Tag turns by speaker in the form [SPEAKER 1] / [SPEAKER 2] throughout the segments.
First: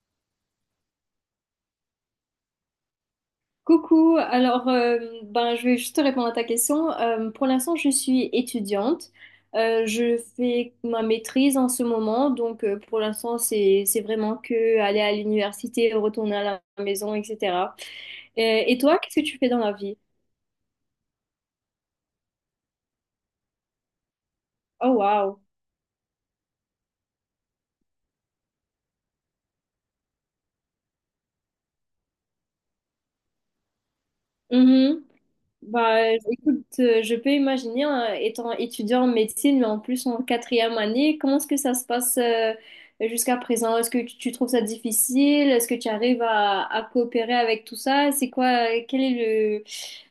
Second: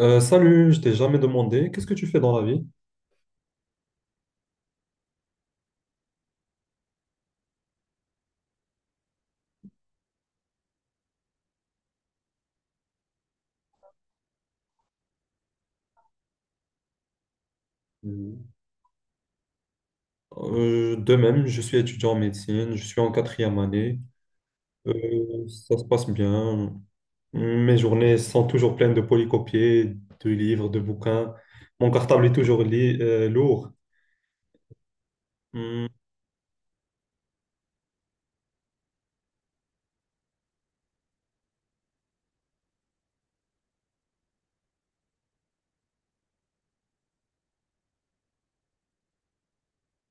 [SPEAKER 1] Salut, je t'ai jamais demandé, qu'est-ce que tu fais dans la vie?
[SPEAKER 2] Coucou, alors ben, je vais juste te répondre à ta question. Pour l'instant, je suis étudiante. Je fais ma maîtrise en ce moment, donc pour l'instant, c'est vraiment que aller à l'université, retourner à la maison, etc. Euh,
[SPEAKER 1] Mhm.
[SPEAKER 2] Et, et toi, qu'est-ce que tu fais dans la vie?
[SPEAKER 1] De même, je suis étudiant en médecine, je suis en quatrième année.
[SPEAKER 2] Oh, wow.
[SPEAKER 1] Ça se passe bien. Mes journées sont toujours pleines de polycopiés, de livres, de bouquins. Mon cartable est toujours lourd. Hum,
[SPEAKER 2] Bah, écoute, je peux imaginer, hein, étant étudiant en médecine, mais en plus en quatrième année, comment est-ce que ça se passe, jusqu'à présent? Est-ce que tu trouves ça difficile? Est-ce que tu arrives à coopérer avec tout ça? C'est quoi, quel est le,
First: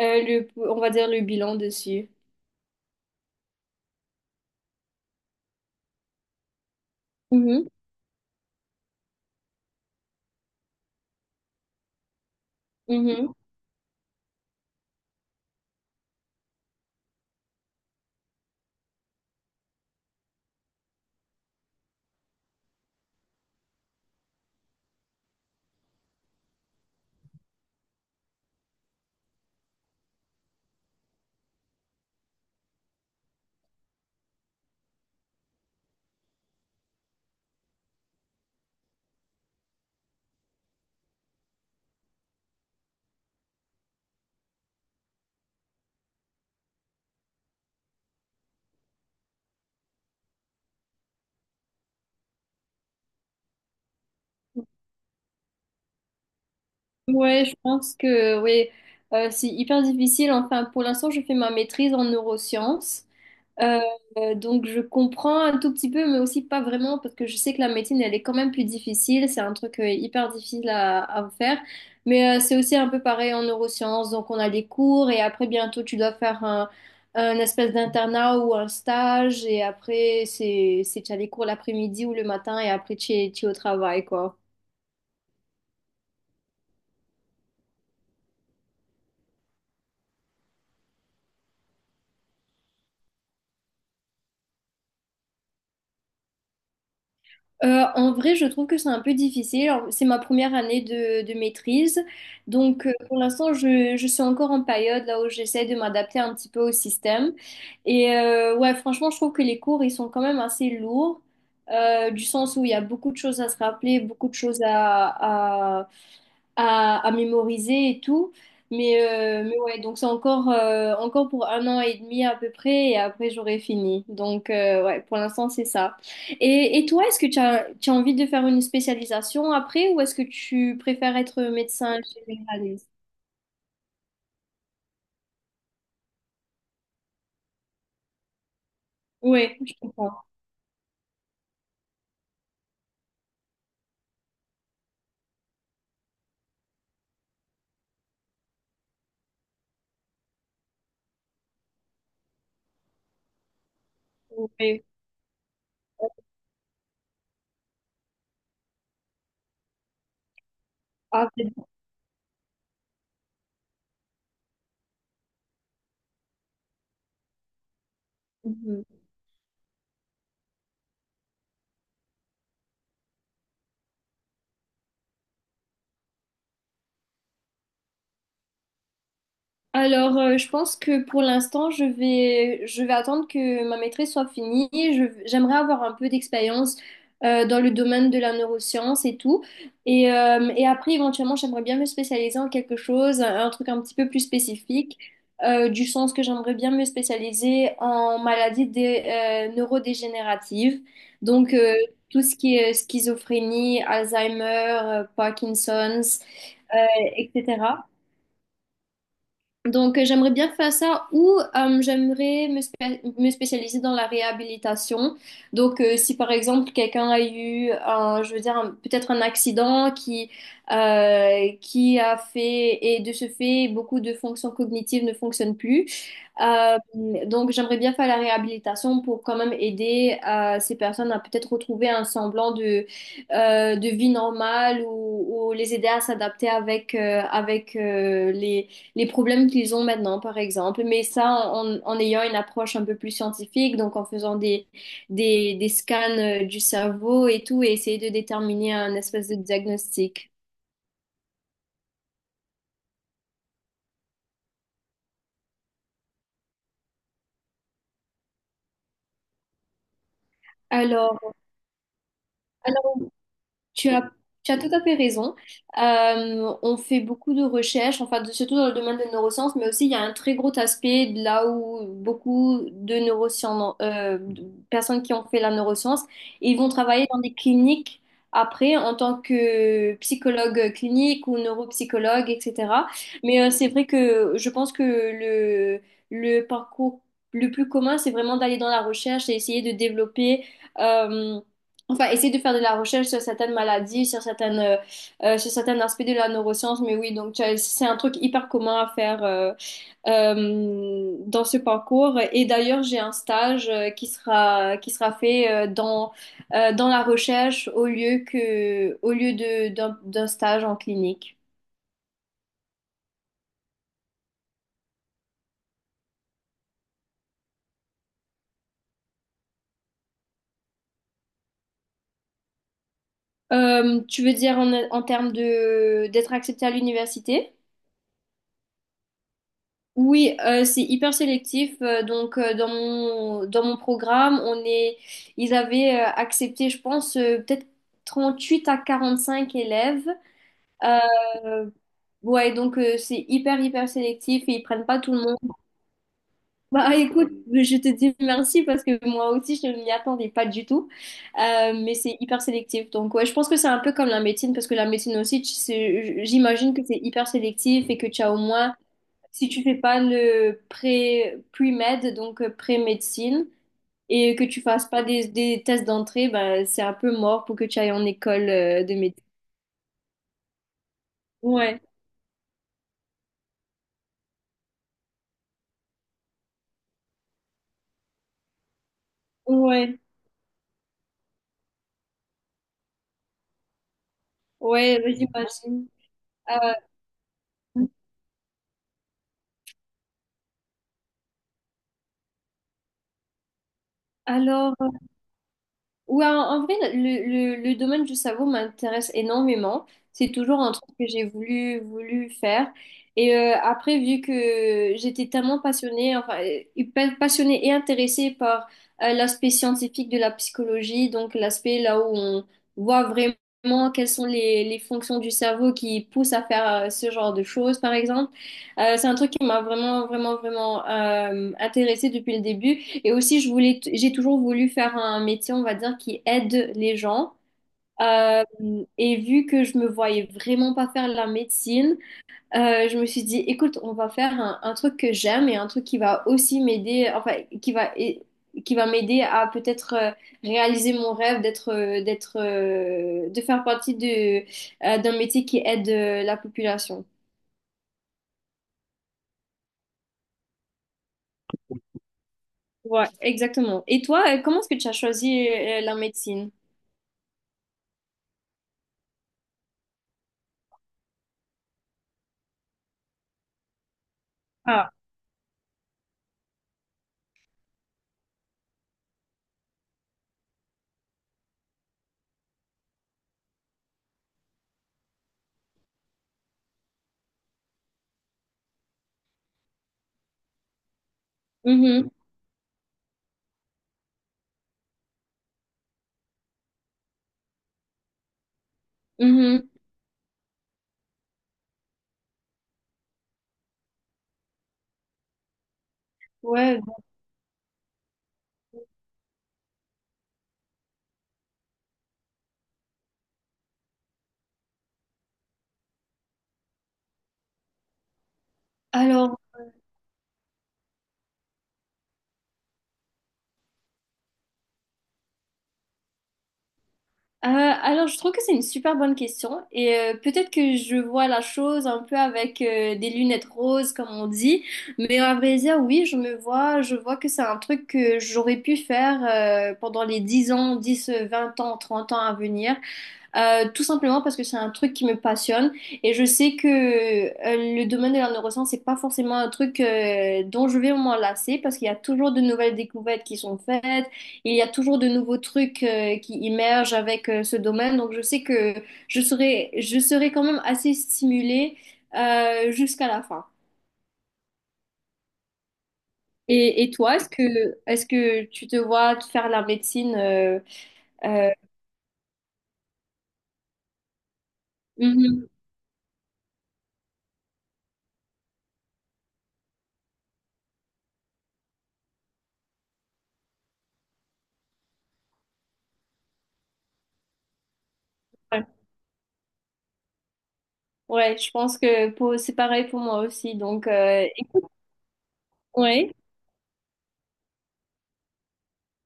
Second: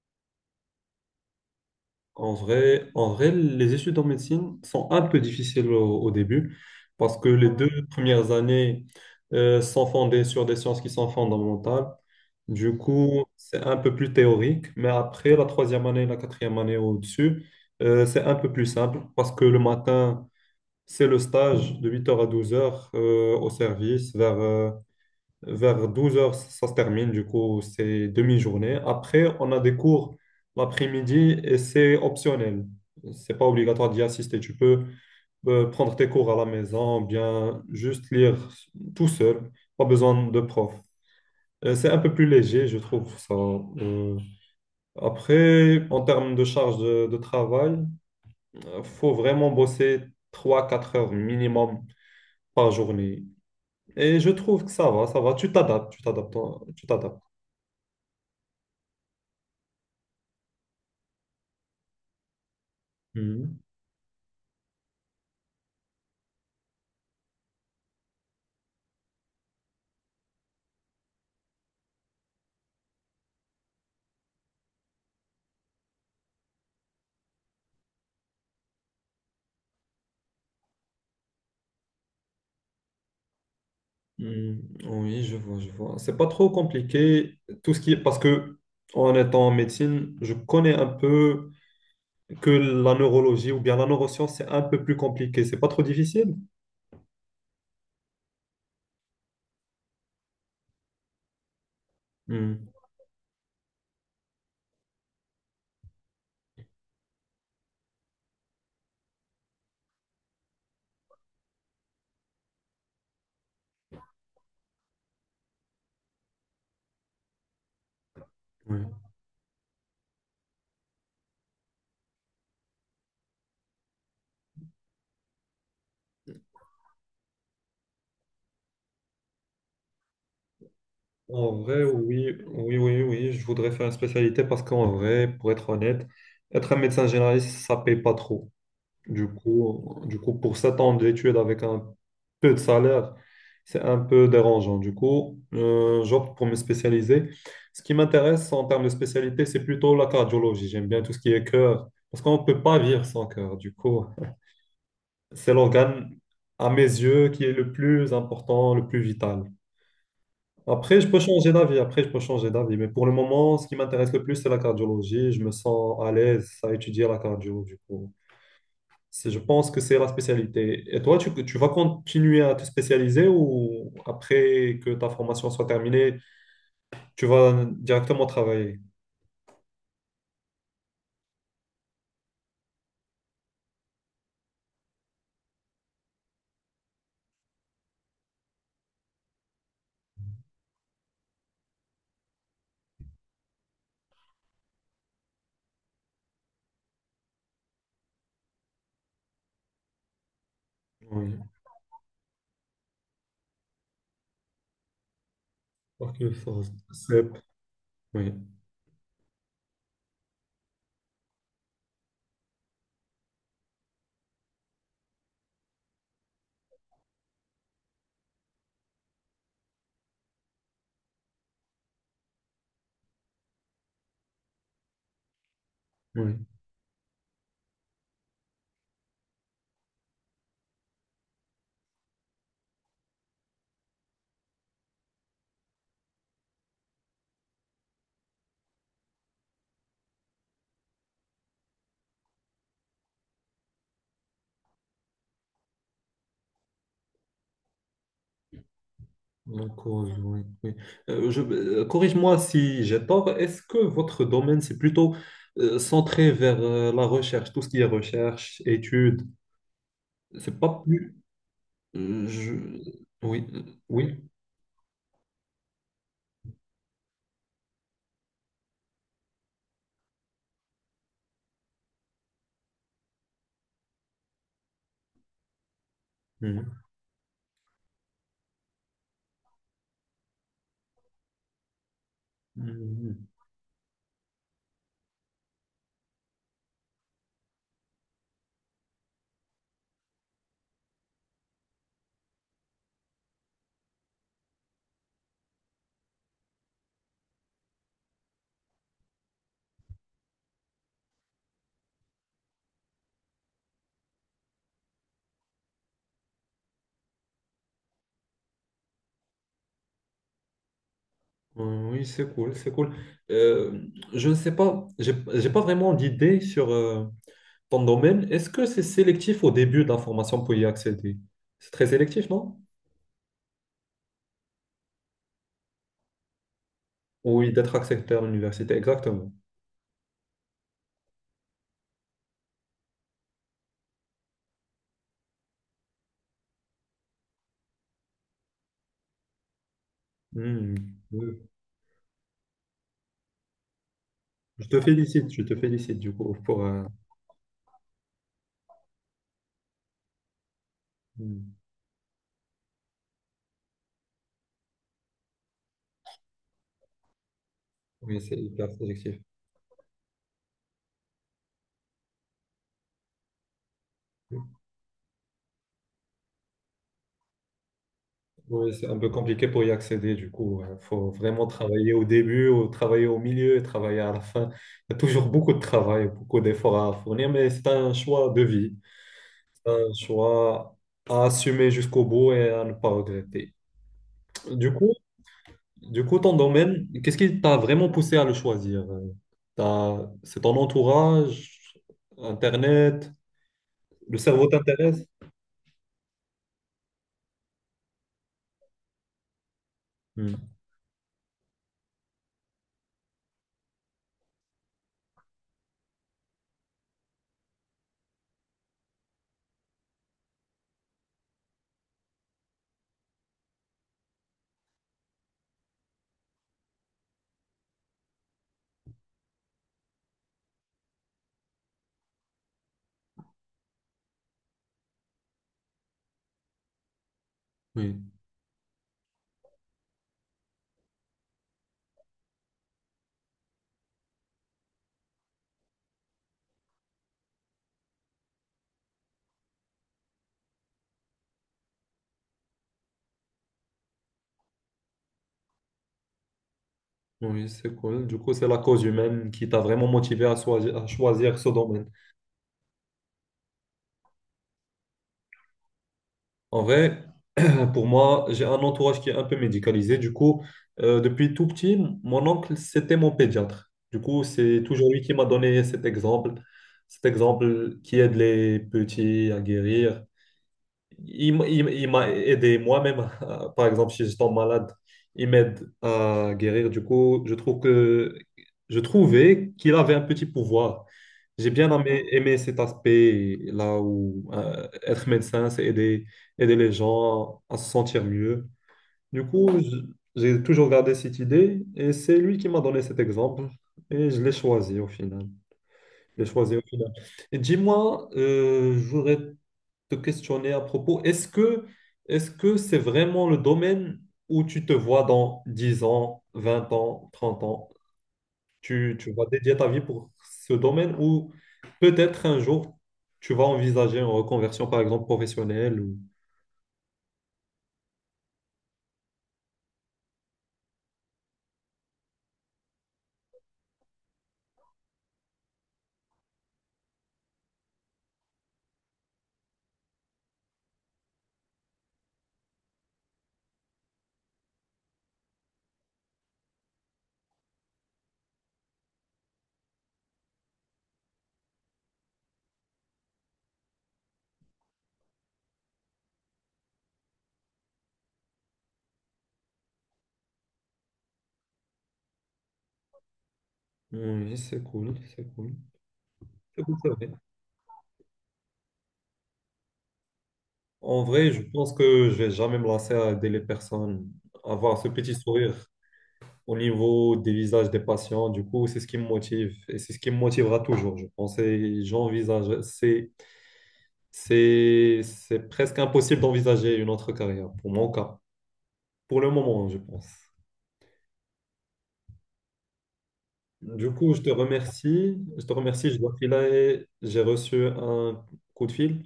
[SPEAKER 2] euh, le, on va dire, le bilan dessus?
[SPEAKER 1] En vrai, les études en médecine sont un peu difficiles au début parce que les
[SPEAKER 2] Mhm.
[SPEAKER 1] deux premières années sont fondées sur des sciences qui sont fondamentales. Du coup,
[SPEAKER 2] Mhm.
[SPEAKER 1] c'est un peu plus théorique, mais après la troisième année, la quatrième année au-dessus, c'est un peu plus simple parce que le matin, c'est le stage de 8 heures à 12h au service. Vers 12 heures ça se termine. Du coup, c'est demi-journée. Après, on a des cours l'après-midi et c'est optionnel. C'est pas obligatoire d'y assister. Tu peux prendre tes cours à la maison, bien juste lire tout seul. Pas besoin de prof. C'est un peu plus léger, je trouve ça. Après, en termes de de travail, faut vraiment bosser trois quatre heures minimum par journée. Et je trouve que ça va, ça va. Tu t'adaptes, toi, tu t'adaptes.
[SPEAKER 2] Ouais, je pense que oui. C'est hyper difficile. Enfin, pour l'instant, je fais ma maîtrise en neurosciences.
[SPEAKER 1] Mhm.
[SPEAKER 2] Euh, donc je comprends un tout petit peu, mais aussi pas vraiment, parce que je sais que la médecine, elle est quand même plus difficile. C'est un truc hyper difficile à faire. Mais c'est aussi un peu pareil en neurosciences. Donc on a des cours et après bientôt tu dois faire un espèce d'internat ou un stage. Et après, tu as des cours l'après-midi ou le matin et après tu es au travail, quoi.
[SPEAKER 1] Mhm. Oui, je vois, je vois. C'est pas trop compliqué, tout ce qui est parce que en étant en médecine, je connais un peu que la neurologie ou bien la neuroscience, c'est un peu plus compliqué. C'est pas trop difficile.
[SPEAKER 2] En vrai, je trouve que c'est un peu difficile. Alors, c'est ma première année de maîtrise.
[SPEAKER 1] Mhm.
[SPEAKER 2] Donc, pour l'instant, je suis encore en période là où j'essaie de m'adapter un petit peu au système. Et ouais, franchement, je trouve que les cours, ils sont quand même assez lourds, du sens où il y a beaucoup de choses à se rappeler, beaucoup de choses à mémoriser et tout.
[SPEAKER 1] Oui.
[SPEAKER 2] Mais ouais, donc c'est encore, encore pour un an et demi à peu près, et après j'aurai fini. Donc ouais, pour l'instant c'est ça. Et toi, est-ce que tu as envie de faire une spécialisation après, ou est-ce que tu préfères être
[SPEAKER 1] En vrai,
[SPEAKER 2] médecin
[SPEAKER 1] oui, oui,
[SPEAKER 2] généraliste?
[SPEAKER 1] oui, oui, je voudrais faire une spécialité parce qu'en vrai, pour être honnête, être un médecin généraliste, ça paye pas trop. Du
[SPEAKER 2] Ouais, je
[SPEAKER 1] coup, du
[SPEAKER 2] comprends.
[SPEAKER 1] coup, pour 7 ans d'études avec un peu de salaire, c'est un peu dérangeant. Du coup, j'opte pour me spécialiser. Ce qui m'intéresse en termes de spécialité, c'est plutôt la cardiologie. J'aime bien tout ce qui est cœur, parce qu'on ne peut pas vivre sans cœur. Du coup,
[SPEAKER 2] Ouais.
[SPEAKER 1] c'est l'organe, à mes yeux, qui est le plus important, le plus vital. Après, je peux
[SPEAKER 2] Ah.
[SPEAKER 1] changer d'avis. Après, je peux changer d'avis. Mais pour le moment, ce qui m'intéresse le plus, c'est la cardiologie. Je me sens à l'aise à étudier la cardio, du coup.
[SPEAKER 2] Mhm.
[SPEAKER 1] Je pense que c'est la spécialité. Et toi, tu vas continuer à te spécialiser ou après que ta formation soit terminée, tu vas directement travailler?
[SPEAKER 2] Alors, je pense que pour l'instant, je vais attendre que ma maîtrise soit finie. J'aimerais avoir un peu d'expérience dans le domaine de la neuroscience et tout. Et après, éventuellement, j'aimerais bien me spécialiser en quelque chose, un truc un petit peu plus spécifique, du sens que j'aimerais bien me spécialiser en maladies neurodégénératives.
[SPEAKER 1] Oui.
[SPEAKER 2] Donc, tout ce qui est schizophrénie, Alzheimer,
[SPEAKER 1] Ok,
[SPEAKER 2] Parkinson's,
[SPEAKER 1] force.
[SPEAKER 2] euh, etc.
[SPEAKER 1] Oui,
[SPEAKER 2] Donc, j'aimerais bien faire ça ou j'aimerais me spécialiser dans la réhabilitation. Donc, si par exemple quelqu'un a eu, un, je veux dire, peut-être un accident qui a fait, et de ce fait, beaucoup de fonctions cognitives ne fonctionnent plus.
[SPEAKER 1] oui.
[SPEAKER 2] Euh, donc, j'aimerais bien faire la réhabilitation pour quand même aider ces personnes à peut-être retrouver un semblant de vie normale ou les aider à s'adapter avec les problèmes qu'ils ont maintenant, par exemple, mais ça en ayant une approche un peu plus scientifique, donc en faisant des scans du cerveau et tout, et essayer de déterminer un espèce de
[SPEAKER 1] Donc, oui,
[SPEAKER 2] diagnostic.
[SPEAKER 1] oui, oui. Corrige-moi si j'ai tort. Est-ce que votre domaine, c'est plutôt centré vers la recherche, tout ce qui est recherche, études? C'est pas plus...
[SPEAKER 2] Alors,
[SPEAKER 1] euh, je- Oui,
[SPEAKER 2] Tu as,
[SPEAKER 1] oui.
[SPEAKER 2] tu as tout à fait raison. On fait beaucoup de recherches, enfin, surtout dans le domaine des neurosciences, mais aussi il y a un très gros aspect de là où beaucoup de neurosciences, de personnes qui ont fait la neuroscience, ils vont
[SPEAKER 1] Mhm.
[SPEAKER 2] travailler dans des cliniques après en tant que psychologue clinique ou neuropsychologue, etc.
[SPEAKER 1] Mhm.
[SPEAKER 2] Mais c'est vrai que je pense que le parcours le plus commun, c'est vraiment d'aller dans la recherche et essayer de développer. euh, Enfin, essayer de faire de la recherche sur certaines maladies, sur certains aspects de la neuroscience. Mais oui, donc c'est un truc hyper commun à faire dans ce parcours. Et d'ailleurs, j'ai un stage qui sera fait dans la recherche au lieu de, d'un stage en clinique.
[SPEAKER 1] Oui, c'est cool, c'est cool. Euh, je ne sais pas, j'ai pas vraiment d'idée sur ton domaine. Est-ce que c'est sélectif au début de la formation pour y accéder? C'est très sélectif, non?
[SPEAKER 2] Tu veux dire en termes de, d'être accepté à l'université?
[SPEAKER 1] Oui, d'être accepté à l'université, exactement.
[SPEAKER 2] Oui, c'est hyper sélectif. Donc, dans mon programme, ils avaient accepté, je pense, peut-être 38 à 45 élèves.
[SPEAKER 1] Mhm. Oui.
[SPEAKER 2] Euh, ouais, donc c'est hyper, hyper sélectif et ils prennent pas tout le monde.
[SPEAKER 1] Je te félicite du coup pour.
[SPEAKER 2] Bah écoute, je te dis merci parce que moi aussi, je ne m'y attendais pas du tout.
[SPEAKER 1] Mhm.
[SPEAKER 2] Mais c'est hyper sélectif. Donc, ouais, je pense que c'est un peu comme la médecine parce que la médecine aussi, tu sais, j'imagine que c'est hyper sélectif et que
[SPEAKER 1] Oui,
[SPEAKER 2] tu as
[SPEAKER 1] c'est
[SPEAKER 2] au
[SPEAKER 1] hyper
[SPEAKER 2] moins
[SPEAKER 1] sélectif.
[SPEAKER 2] si tu fais pas le pré, pre-med, donc pré-médecine, et que tu fasses pas des tests d'entrée, bah, c'est un peu mort pour que tu ailles en école
[SPEAKER 1] Oui, c'est
[SPEAKER 2] de
[SPEAKER 1] un peu
[SPEAKER 2] médecine.
[SPEAKER 1] compliqué pour y accéder, du coup. Il faut vraiment
[SPEAKER 2] Ouais,
[SPEAKER 1] travailler au début, ou travailler au milieu, et travailler à la fin. Il y a toujours beaucoup de travail, beaucoup d'efforts à fournir, mais c'est un choix de vie. C'est un
[SPEAKER 2] ouais,
[SPEAKER 1] choix à assumer jusqu'au bout et à ne pas regretter. Du coup,
[SPEAKER 2] ouais, j'imagine.
[SPEAKER 1] du coup, ton
[SPEAKER 2] Euh,
[SPEAKER 1] domaine, qu'est-ce qui t'a vraiment poussé à le choisir? C'est ton entourage, Internet, le cerveau
[SPEAKER 2] alors,
[SPEAKER 1] t'intéresse?
[SPEAKER 2] ouais, en vrai, le domaine du cerveau m'intéresse énormément. C'est
[SPEAKER 1] Hmm,
[SPEAKER 2] toujours un truc que j'ai voulu faire. Et après, vu que j'étais tellement passionnée, enfin, passionnée et intéressée par l'aspect scientifique de la psychologie, donc l'aspect là où on voit vraiment quelles sont les fonctions du cerveau qui poussent à faire ce genre de choses, par exemple. C'est un truc qui m'a vraiment, vraiment, vraiment intéressée depuis le début. Et aussi, je voulais, j'ai toujours voulu faire un métier, on va dire, qui aide les gens.
[SPEAKER 1] Oui,
[SPEAKER 2] Euh, et vu que je me voyais vraiment pas faire la médecine, je me suis dit, écoute, on va faire un truc que j'aime et un truc qui va aussi m'aider, enfin, qui va, et- qui va m'aider à peut-être réaliser mon rêve d'être, de faire partie d'un métier qui aide la population.
[SPEAKER 1] oui, c'est cool. Du coup, c'est la cause humaine qui t'a vraiment motivé à choisir ce domaine.
[SPEAKER 2] Ouais, exactement. Et toi, comment est-ce que tu as choisi la médecine?
[SPEAKER 1] En vrai, pour moi, j'ai un entourage qui est un peu médicalisé. Du coup, depuis tout petit, mon oncle, c'était mon pédiatre. Du coup, c'est toujours
[SPEAKER 2] Ah.
[SPEAKER 1] lui qui m'a donné cet exemple qui aide les petits à guérir. Il m'a aidé moi-même. Par exemple, si je tombe malade, il m'aide à guérir. Du coup, je trouve que je trouvais qu'il avait un petit pouvoir. J'ai bien aimé,
[SPEAKER 2] Mhm.
[SPEAKER 1] aimé cet aspect là où être médecin, c'est aider, aider les gens à se sentir mieux. Du coup,
[SPEAKER 2] Mhm.
[SPEAKER 1] je- j'ai toujours gardé cette idée et c'est lui qui m'a donné cet exemple et je l'ai choisi au final. Je l'ai choisi au
[SPEAKER 2] Ouais.
[SPEAKER 1] final. Et dis-moi, je voudrais te questionner à propos, est-ce que c'est vraiment le domaine où tu te vois dans 10 ans, 20 ans, 30 ans? Tu vas
[SPEAKER 2] Alors,
[SPEAKER 1] dédier ta vie pour ce domaine ou peut-être un jour, tu vas envisager une reconversion, par exemple, professionnelle. Ou...
[SPEAKER 2] alors, je trouve que c'est une super bonne question et peut-être que je vois la chose un peu avec des lunettes roses comme on dit, mais à vrai dire, oui, je vois que c'est un truc que j'aurais pu faire pendant les 10 ans, 10, 20 ans, 30 ans à venir. Tout simplement parce que c'est un truc qui me passionne et je sais que le domaine de la neuroscience, c'est pas forcément un truc dont je vais m'enlacer parce qu'il y a toujours de nouvelles découvertes qui sont faites, il y a toujours de nouveaux trucs qui émergent avec ce domaine. Donc je sais que je serai quand même assez stimulée jusqu'à la fin.
[SPEAKER 1] Oui, c'est cool, c'est cool. C'est cool,
[SPEAKER 2] Et,
[SPEAKER 1] c'est
[SPEAKER 2] et
[SPEAKER 1] vrai.
[SPEAKER 2] toi, est-ce que tu te vois faire la médecine
[SPEAKER 1] En vrai, je
[SPEAKER 2] euh,
[SPEAKER 1] pense que je vais jamais me lasser à aider les personnes, à avoir ce petit
[SPEAKER 2] mhm.
[SPEAKER 1] sourire au niveau des visages des patients. Du coup, c'est ce qui me motive et c'est ce qui me motivera toujours, je pense. Et j'envisage, c'est presque impossible d'envisager une autre carrière, pour mon cas,
[SPEAKER 2] Ouais.
[SPEAKER 1] pour le moment, je pense.
[SPEAKER 2] Ouais, je pense que c'est pareil pour moi aussi. Donc,
[SPEAKER 1] Du coup, je te remercie. Je te remercie. Je
[SPEAKER 2] Oui.
[SPEAKER 1] dois filer. J'ai reçu un coup de fil.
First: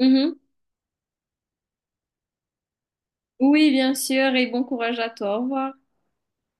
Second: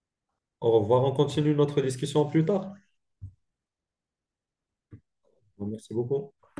[SPEAKER 2] Mhm.
[SPEAKER 1] Au revoir. On continue notre discussion plus tard.
[SPEAKER 2] Oui, bien sûr, et bon courage à toi. Au revoir.
[SPEAKER 1] Merci beaucoup.